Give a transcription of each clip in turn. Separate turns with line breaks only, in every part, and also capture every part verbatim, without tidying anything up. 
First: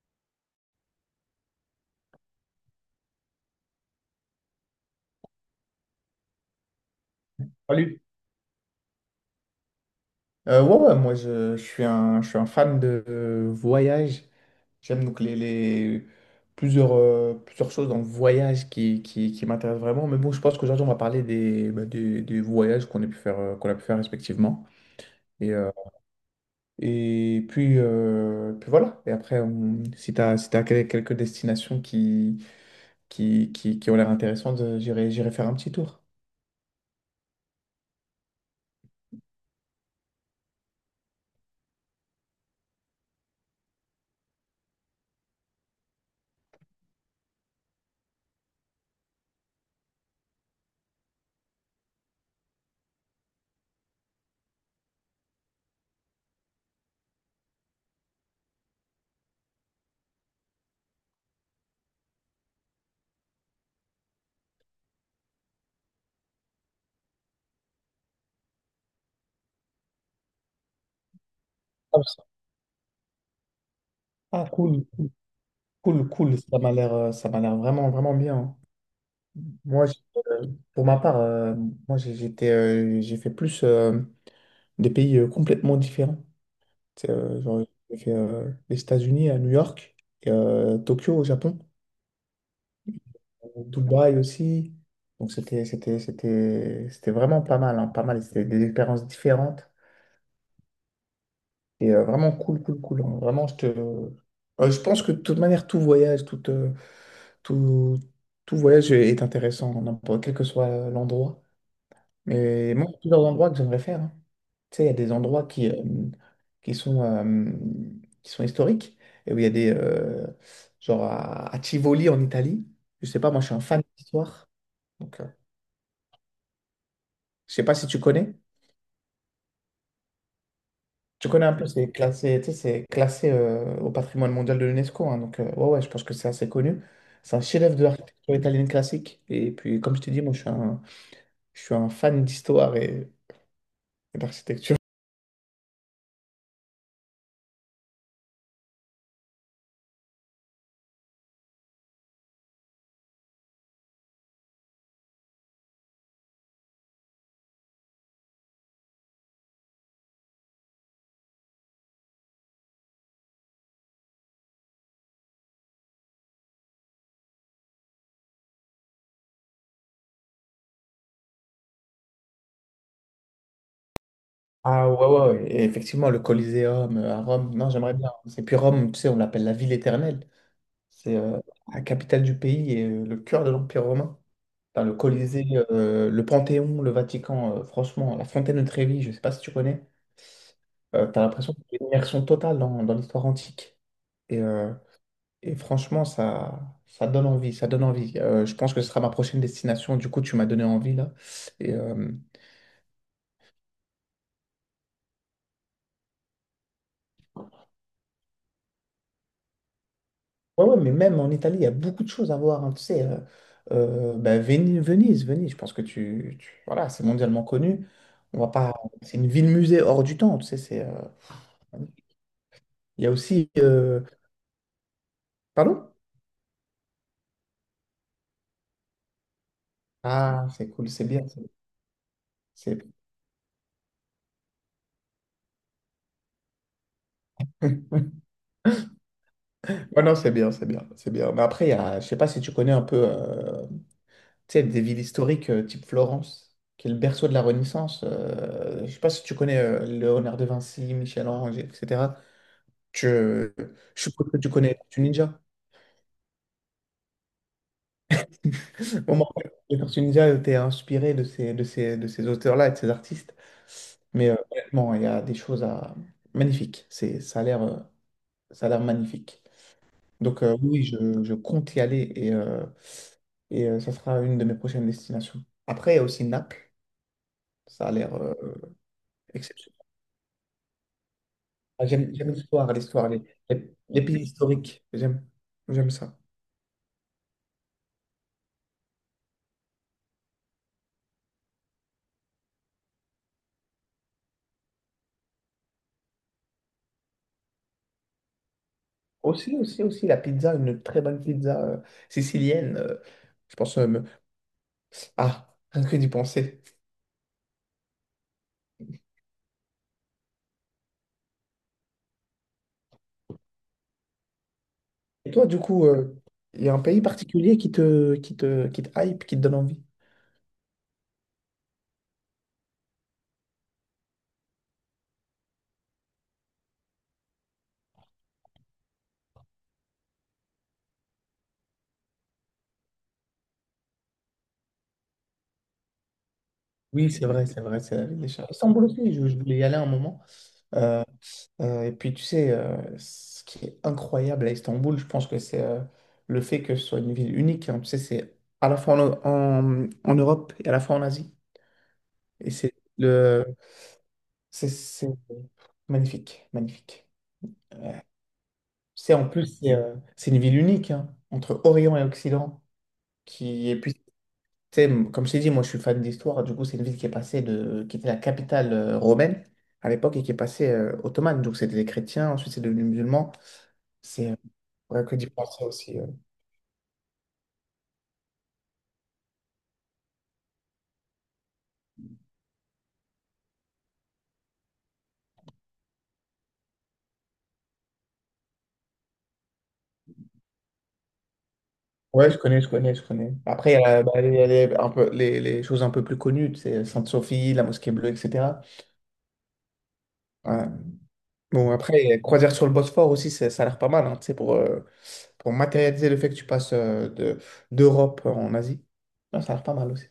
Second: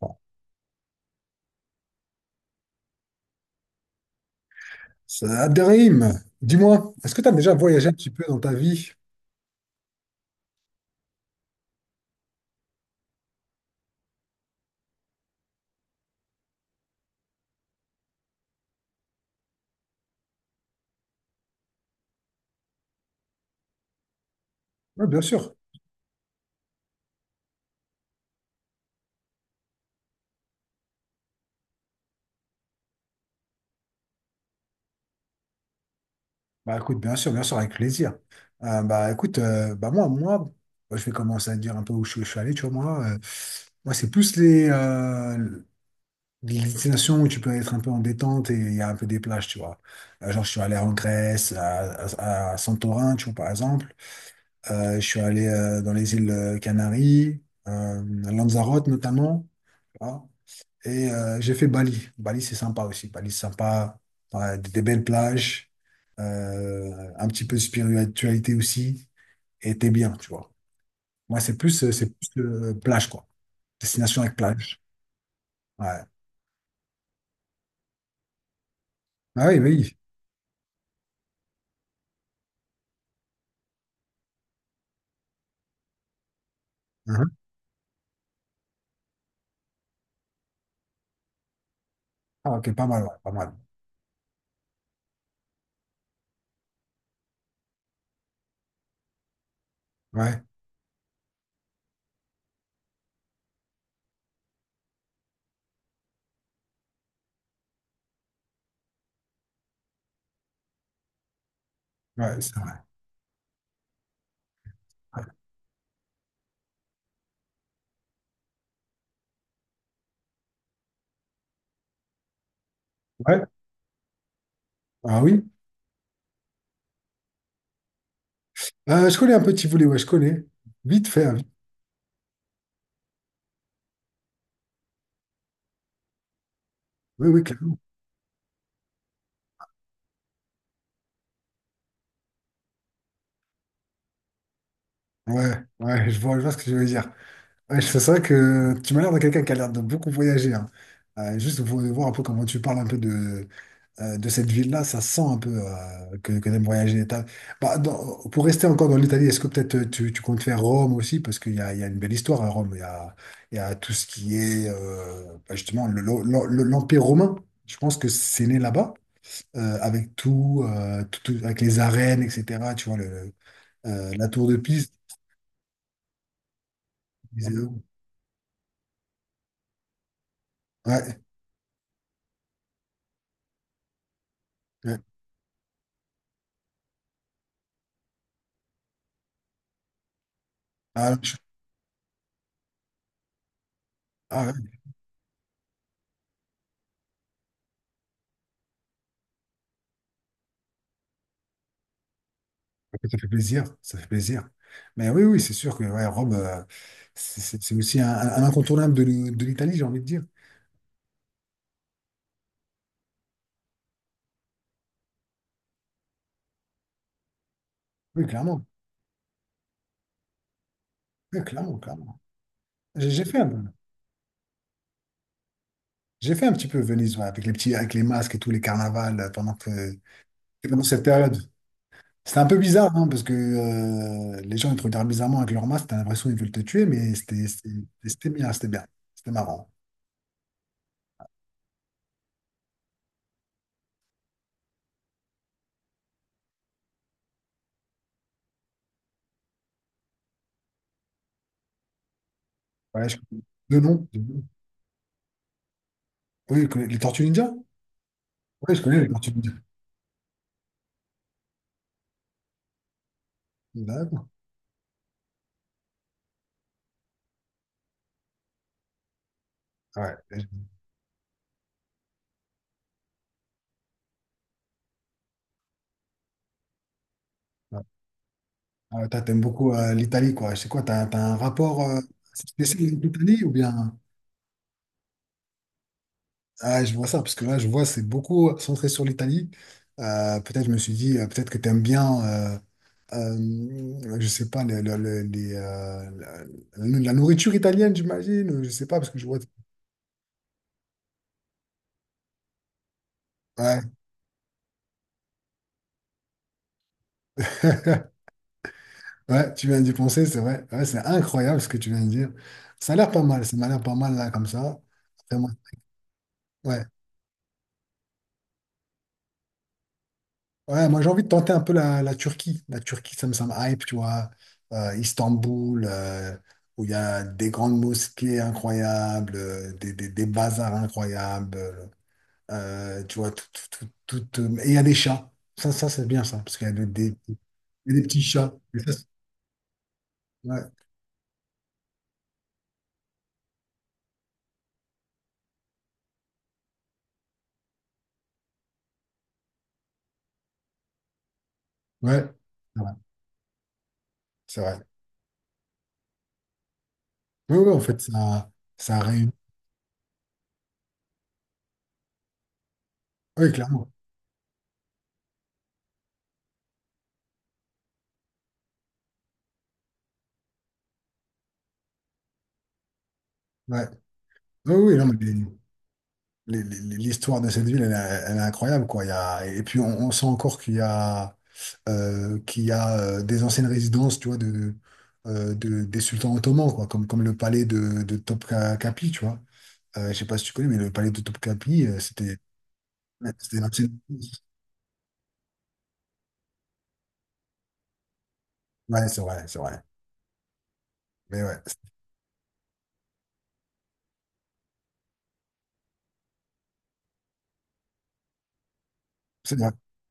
Bon, ça, Abderrahim, dis-moi, est-ce que tu as déjà voyagé un
Salut.
petit peu dans ta vie?
Euh, ouais, ouais, moi je, je suis un, je suis un fan de euh, voyage. J'aime donc les, les- plusieurs, euh, plusieurs choses dans le voyage qui, qui, qui m'intéressent vraiment. Mais bon, je pense qu'aujourd'hui on va parler des, bah, des, des voyages qu'on a pu faire, euh, qu'on a pu faire respectivement.
Oui, bien
Et,
sûr.
euh, et puis, euh, puis voilà. Et après, on- si tu as, si t'as quel- quelques destinations qui, qui, qui, qui ont l'air intéressantes, euh, j'irai, j'irai faire un petit tour.
Bah écoute, bien sûr, bien sûr, avec plaisir. Euh, bah écoute, euh, bah moi, moi, bah, je vais commencer à te dire un peu où je, je suis allé, tu vois, moi. Euh, moi, c'est plus les, euh, les destinations où tu peux être un peu en détente et il y a un peu des plages, tu vois. Euh, genre, je suis allé en Grèce, à, à- à Santorin, tu vois, par exemple. Euh, je suis allé euh, dans les îles euh, Canaries, euh, à Lanzarote notamment. Et euh, j'ai fait Bali. Bali, c'est sympa aussi. Bali, c'est sympa. Ouais, des des belles plages, euh, un petit peu de spiritualité aussi. Et t'es bien, tu vois. Moi, c'est plus, euh, c'est plus euh, plage, quoi. Destination avec
Ah,
plage.
cool, cool,
Ouais.
cool, cool. Ça m'a l'air, euh, ça m'a l'air vraiment, vraiment bien.
Ah oui,
Moi, j'-
oui.
euh, pour ma part, euh, moi j'ai- j'étais, euh, j'ai fait plus euh, des pays euh, complètement différents. C'est,
Mhm.
euh, genre, j'ai fait euh, les États-Unis à New York, et, euh, Tokyo au Japon,
Ah, ok, pas mal, ouais, pas mal.
Dubaï aussi. Donc c'était, c'était, c'était, c'était vraiment pas mal, hein, pas mal. C'était des expériences différentes
Ouais,
et euh, vraiment cool, cool, cool, hein. Vraiment, je te, euh, je pense que de toute manière, tout voyage, tout, euh, tout, tout voyage est intéressant, n'importe- quel que soit l'endroit.
ouais, c'est vrai.
Mais moi, il y a plusieurs endroits que j'aimerais faire, hein. Tu sais, il y a des
Ouais.
endroits qui, euh, qui sont, euh, qui sont historiques, et où il y a des... euh, genre à, à Tivoli, en Italie. Je sais pas, moi,
Ouais.
je suis un fan d'histoire. Donc,
Ah
euh,
oui.
je sais pas si tu connais.
Euh, je connais un peu Tivoli, ouais, je connais. Vite fait,
Tu
hein,
connais
vite.
un peu, c'est classé, tu sais, c'est classé euh, au patrimoine mondial de l'UNESCO, hein. Donc, euh, ouais, ouais, je pense que c'est assez connu.
Oui,
C'est un
oui,
chef-d'œuvre
clairement.
de l'architecture italienne classique. Et puis, comme je t'ai dit, moi, je suis un, je suis un fan d'histoire et et d'architecture.
Ouais, ouais, je vois, je vois ce que je veux dire. Ouais, c'est vrai que tu m'as l'air de quelqu'un qui a l'air de beaucoup voyager, hein. Euh, juste pour voir un peu comment tu parles un peu de, euh, de cette ville-là, ça sent un peu euh, que, que t'aimes voyager. T'as- Bah, dans- pour rester encore dans l'Italie, est-ce que peut-être euh, tu, tu comptes faire Rome aussi? Parce qu'il y a, il y a une belle histoire à Rome. Il y a, il y a tout ce qui est euh, bah, justement le- le- le- l'Empire romain. Je pense que c'est né là-bas, euh, avec tout, euh, tout- tout- avec les arènes, et cetera. Tu vois, le, euh, la tour de
Ah
Pise.
ouais, ouais, ouais. Et effectivement, le Coliseum euh, à Rome, non, j'aimerais bien. Et puis Rome, tu sais, on l'appelle la ville éternelle. C'est
Ouais,
euh, la capitale du pays et euh, le cœur de l'Empire romain. T'as le
ouais.
Colisée, euh, le Panthéon, le Vatican, euh, franchement, la Fontaine de Trévi, je sais pas si tu connais. Euh,
Ah,
t'as
je-
l'impression que c'est une immersion totale dans, dans l'histoire antique. Et,
ah,
euh,
ouais.
et franchement, ça, ça donne envie, ça donne envie. Euh, je pense que ce sera ma prochaine destination. Du coup, tu m'as donné envie là. Et, euh,
Ça fait plaisir, ça fait plaisir. Mais oui, oui, c'est sûr que ouais, Rome, euh, c'est c'est- c'est aussi un, un incontournable de l'I- de l'Italie, j'ai envie de dire.
Ouais, ouais, mais même en Italie, il y a beaucoup de choses à voir, hein. Tu sais, euh, euh, bah, Veni- Venise, Venise, je pense que tu, tu- voilà, c'est mondialement connu.
Oui,
On va
clairement.
pas, c'est une ville-musée hors du temps. Tu sais, c'est, euh,
Oui, clairement, clairement.
il y
J'ai
a
j'ai fait,
aussi,
un-
euh, pardon?
j'ai fait un petit peu Venise, ouais, avec les petits, avec les masques et tous les carnavals euh, pendant que,
Ah, c'est
pendant
cool,
cette
c'est bien.
période.
C'est,
C'était un peu
c'est-
bizarre, hein, parce que euh, les gens ils te regardent bizarrement avec leurs masques, t'as l'impression qu'ils veulent te tuer, mais c'était c'était- c'était bien, c'était bien, c'était marrant.
Ouais, non, c'est bien, c'est bien, c'est bien. Mais après, il y a, je sais pas si tu connais un peu, euh, tu sais, des villes historiques euh, type Florence, qui est le berceau de la Renaissance. euh, je sais pas si tu connais euh, Léonard de Vinci, Michel-Ange, et cetera.
Ouais, je...
Je,
De
je
nom, de
suppose que
nom.
tu connais Tortue Ninja.
Oui, je connais les Tortues Ninja? Oui, je connais les
Bon, moi,
Tortues Ninja.
les Tortues Ninja étaient inspiré de ces, de ces, de ces auteurs-là et de ces artistes.
D'accord.
Mais euh, honnêtement, il y a des choses à... magnifiques. C'est, ça a l'air, euh, ça a l'air magnifique. Donc euh, oui, je, je compte y aller et, euh, et euh, ça sera une de mes prochaines destinations. Après, il y a aussi Naples.
Ouais.
Ça a l'air euh,
Ah, toi, t'aimes beaucoup
exceptionnel.
euh, l'Italie, quoi. C'est quoi, t'as, t'as un rapport
Ah,
euh,
J'aime, j'aime l'histoire,
spécial avec
l'histoire, les,
l'Italie ou
les-
bien...
les pays historiques. J'aime, j'aime ça.
Ah, je vois ça, parce que là, je vois, c'est beaucoup euh, centré sur l'Italie. Euh, peut-être, je me suis dit, euh, peut-être que t'aimes bien, euh, euh, je sais pas, le- le- le- les, euh, la, la nourriture italienne, j'imagine. Ou je sais pas, parce que je vois...
Aussi, aussi, aussi, la pizza, une très bonne pizza euh, sicilienne. euh, je pense.
Ouais,
euh, me- Ah, rien que d'y penser.
ouais, tu viens d'y penser, c'est vrai. Ouais, c'est incroyable ce que tu viens de dire. Ça a l'air pas mal, ça m'a l'air pas mal, là, comme ça.
Et
Après,
toi,
moi...
du coup, il y a un
ouais.
pays particulier qui te, qui te, qui te hype, qui te donne envie?
Ouais, moi j'ai envie de tenter un peu la, la Turquie. La Turquie, ça me, ça me hype, tu vois. Euh, Istanbul, euh, où il y a des grandes mosquées incroyables, euh, des, des, des bazars incroyables, euh, tu vois, tout, tout, tout, tout, euh, et il y a des chats. Ça, ça c'est bien ça, parce qu'il y a des,
Oui,
des,
c'est vrai, c'est vrai,
il
c'est
y a
la
des
ville
petits
des chats.
chats. Et
Istanbul
ça, c'est-
aussi, je, je voulais y aller un moment.
ouais,
Euh, et puis, tu sais, euh, ce qui est incroyable à Istanbul, je pense que c'est euh, le fait que ce soit une ville unique, hein. Tu sais, c'est à la fois en, en, en Europe et à la fois en Asie.
ouais,
Et c'est
c'est vrai.
le,
C'est
c'est
vrai.
c'est magnifique, magnifique.
Oui, oui, en fait, ça, ça
C'est en
réunit.
plus, c'est euh, c'est une ville unique, hein, entre Orient et Occident.
Oui,
Qui, et
clairement.
puis, tu sais, m- comme je t'ai dit, moi je suis fan d'histoire. Du coup, c'est une ville qui est passée de, qui était la capitale euh, romaine à l'époque et qui est passée euh, ottomane. Donc, c'était des chrétiens, ensuite c'est devenu musulman.
Ouais.
C'est euh,
Oui, oui,
ouais,
non,
que
mais
d'y penser aussi. euh.
les- les- les- l'histoire de cette ville, elle, est elle est incroyable, quoi. Il y a... Et puis, on, on sent encore qu'il y a euh, qui a euh, des anciennes résidences, tu vois, de, euh, de- des sultans ottomans, quoi, comme, comme le palais de, de Topkapi, tu vois. Euh, je sais pas si tu connais, mais le palais de Topkapi, euh,
Ouais, je
c'était
connais, je connais, je
ouais,
connais.
c'était
Après, il y
l'ancienne.
a, bah, il y a les, un peu, les, les choses un peu plus connues, c'est Sainte-Sophie, la Mosquée Bleue, et cetera.
Ouais, c'est vrai, c'est vrai.
Ouais.
Mais ouais,
Bon, après, croisière sur le Bosphore aussi, c'est- ça a l'air pas mal, hein, tu sais, pour, euh, pour matérialiser le fait que tu passes euh, de, d'Europe en Asie. Non, ça
c'est
a l'air
vrai.
pas mal aussi.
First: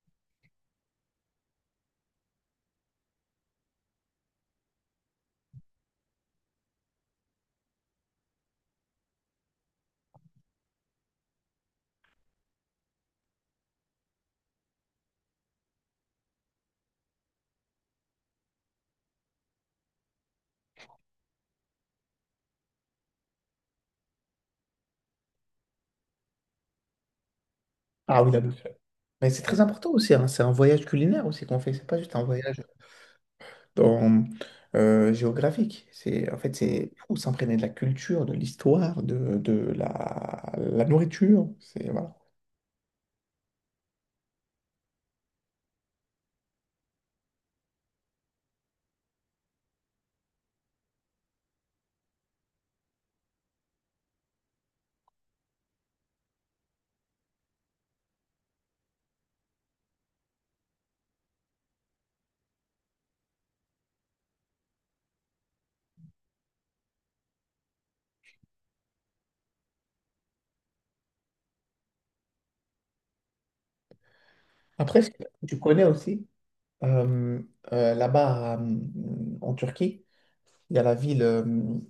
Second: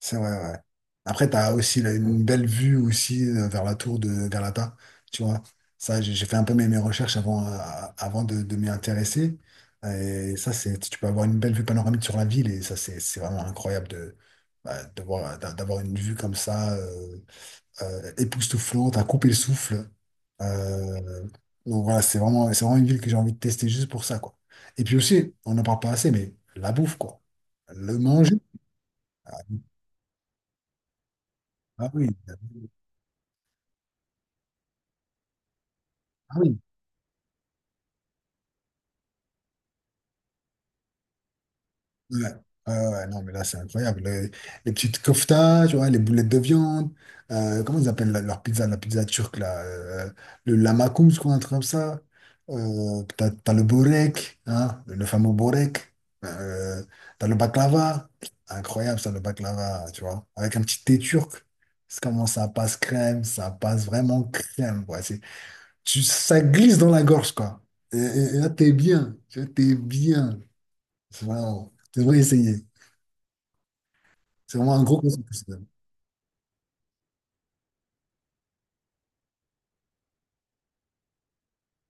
C'est vrai, ouais. Après, t'as aussi là, une belle vue aussi euh, vers la tour de Galata, tu vois. Ça, j'ai j'ai fait un peu mes, mes recherches avant, euh, avant de, de m'y intéresser. Et ça, c'est, tu peux avoir une belle vue panoramique sur la ville et ça, c'est c'est vraiment incroyable de, bah, de voir- d'a- d'avoir une vue comme ça, euh, euh, époustouflante, à couper le souffle. Euh, donc voilà, c'est vraiment, c'est vraiment une ville que j'ai envie de tester juste pour ça, quoi. Et puis aussi, on n'en parle pas assez, mais la bouffe, quoi. Le
Ah oui,
manger.
la bouffe. Mais c'est très important aussi, hein. C'est un voyage culinaire aussi qu'on fait. C'est
Ah
pas
oui,
juste un voyage dans, euh, géographique. C'est,
ah
en fait,
oui.
c'est fou, s'imprégner de la culture, de l'histoire, de, de la, la nourriture. C'est, voilà.
Ouais, ouais, ouais, ouais, non, mais là, c'est incroyable. Le- les petites koftas, tu vois, les boulettes de viande, euh, comment ils appellent la- leur pizza, la pizza turque, là, euh, le lamakoum, je crois, un truc comme ça. Euh, t'as, t'as le borek, hein, le fameux borek. Euh, T'as le baklava, incroyable ça, le baklava, tu vois, avec un petit thé turc. C'est comment ça passe crème, ça passe vraiment crème, quoi. C'est, tu, ça glisse dans la gorge, quoi. Et, et- et là, t'es bien, tu vois, t'es bien. C'est vraiment, tu devrais essayer. C'est vraiment un gros
Après, ce que
concept, ça.
tu connais aussi, euh, euh, là-bas euh, en Turquie, il y a la ville, euh,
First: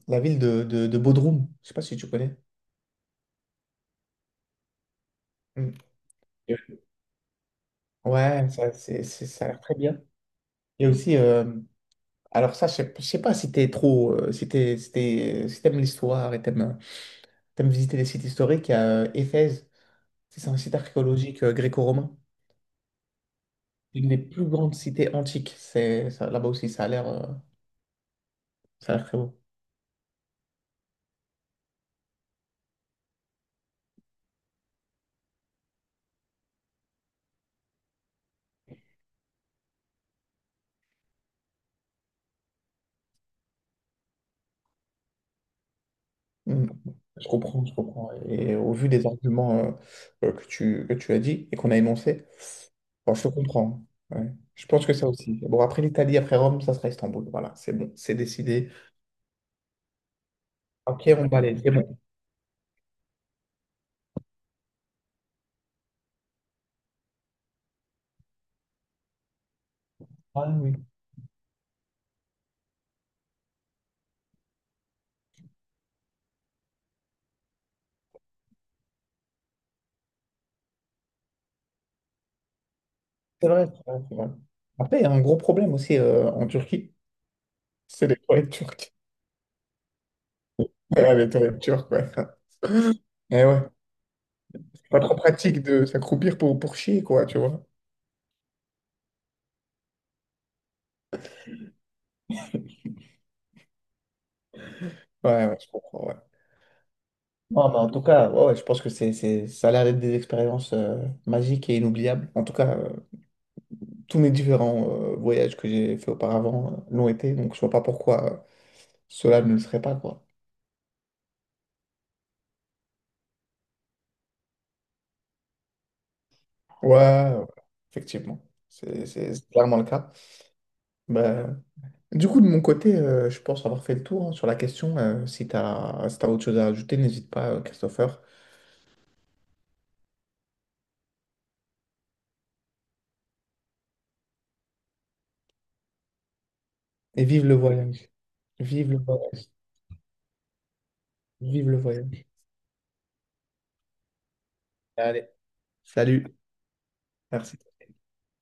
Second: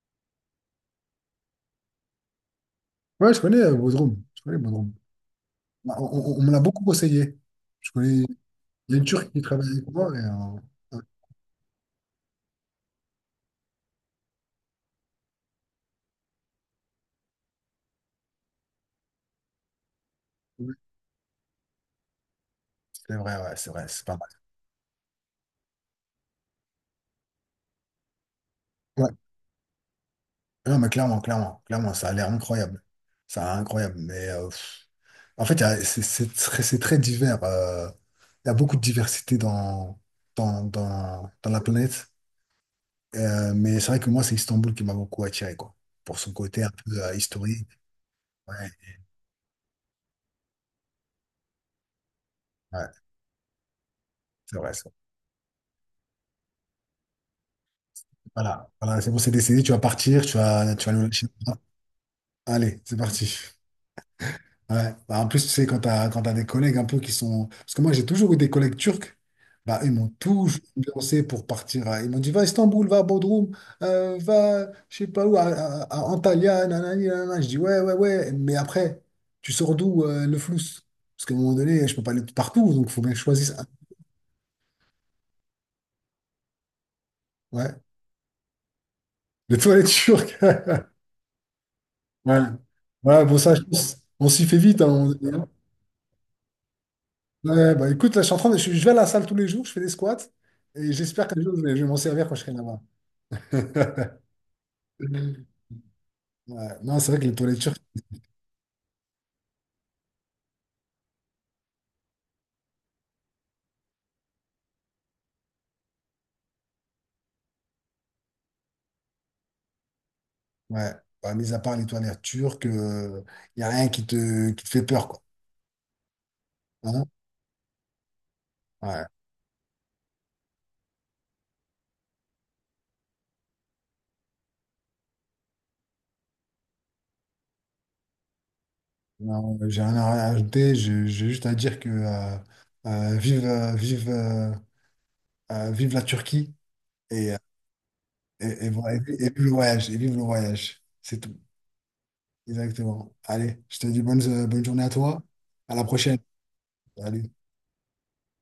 la ville de, de, de Bodrum. Je sais pas si tu connais.
Ouais, je connais euh, Bodrum. Je connais Bodrum. Bah, On, on- on me l'a
Mm.
beaucoup conseillé. Je connais...
Ouais, ça,
Il y a
c'est,
une
c'est-
Turque qui
ça a l'air
travaille
très
avec
bien.
moi. Et,
Il y a
euh,
aussi, euh, alors ça, je sais je sais pas si t'es trop, euh, si t'es, si t'es- si t'aimes l'histoire et t'aimes, t'aimes visiter les sites historiques, il y a euh, Éphèse, c'est un site
euh,
archéologique euh, gréco-romain,
c'est vrai, ouais, c'est vrai, c'est
une
pas
des
mal.
plus grandes cités antiques. C'est, ça- là-bas aussi, ça a l'air, euh, ça a l'air
Ouais.
très beau.
Non, mais clairement, clairement, clairement, ça a l'air incroyable. Ça a l'air incroyable. Mais euh, pff, en fait, il y a- c'est c'est très, c'est très divers. Euh, il y a beaucoup de diversité dans, dans, dans, dans la planète. Euh, mais c'est vrai que moi, c'est Istanbul qui m'a beaucoup attiré, quoi. Pour son côté
Mm.
un peu euh,
Je comprends,
historique.
je comprends. Et
Ouais,
au vu des arguments euh, euh, que tu, que tu as dit et qu'on a énoncés,
ouais,
bon, je te comprends. Ouais.
c'est
Je
vrai.
pense que ça aussi. Bon, après l'Italie, après Rome, ça sera Istanbul. Voilà, c'est bon, c'est
Voilà,
décidé.
voilà, c'est bon, c'est décidé, tu vas partir, tu vas, tu vas nous
Ok,
lâcher.
on balaye, c'est bon.
Allez, c'est parti. Ouais. Bah, en plus, tu sais, quand tu as, quand t'as des collègues un peu qui sont... Parce que moi, j'ai toujours eu des collègues turcs, bah, ils m'ont
Ah
toujours
oui.
lancé pour partir. à- Ils m'ont dit, va à Istanbul, va à Bodrum, euh, va, je sais pas où, à, à- à Antalya, nanani, nanana. Je dis, ouais, ouais, ouais, mais après, tu sors d'où euh, le flous? Parce qu'à un moment donné, je peux pas aller partout, donc il faut bien que je
C'est
choisisse. Un.
vrai, c'est vrai, c'est vrai. Après, il y a un gros problème aussi euh, en Turquie,
Ouais,
c'est les toilettes turques.
le toilette turc.
Ouais, les toilettes turques, ouais.
Ouais. Voilà, bon,
Et
ça,
ouais,
je pense, on s'y fait vite,
c'est pas
hein.
trop pratique de s'accroupir pour, pour chier, quoi, tu vois.
Ouais, bah écoute, là, je suis en train de- je, je vais à la salle tous les jours, je fais des squats et j'espère qu'un jour je vais, je vais m'en servir quand je serai là-bas.
Ouais, ouais, je comprends, ouais.
Ouais. Non, c'est vrai que les toilettes
Non, mais
turques,
en tout cas, ouais, ouais, je pense que c'est, c'est, ça a l'air d'être des expériences euh, magiques et inoubliables. En tout cas, euh, tous mes différents euh, voyages que j'ai fait auparavant euh, l'ont été, donc je vois pas pourquoi euh, cela ne le serait pas, quoi.
ouais, bah, mis à part les toilettes turques, il n'y a rien qui te, qui te fait peur, quoi.
Ouais,
Hein.
ouais, effectivement,
Ouais.
c'est c'est clairement le cas. Ben. Du coup, de mon côté, euh, je pense avoir fait le tour, hein, sur la question. Euh, si tu as, si t'as autre chose à ajouter, n'hésite pas, euh, Christopher.
Non, j'ai rien à rajouter, j'ai j'ai juste à dire que euh, euh, vive, euh, vive, euh, euh, vive la Turquie
Et
et, euh,
vive le voyage.
et, et
Vive
voilà,
le
et vi- et vive
voyage.
le voyage, et vive le voyage, c'est tout.
Vive le voyage.
Exactement. Allez, je te dis bonne, bonne journée à toi,
Allez,
à la prochaine.
salut.
Salut.
Merci.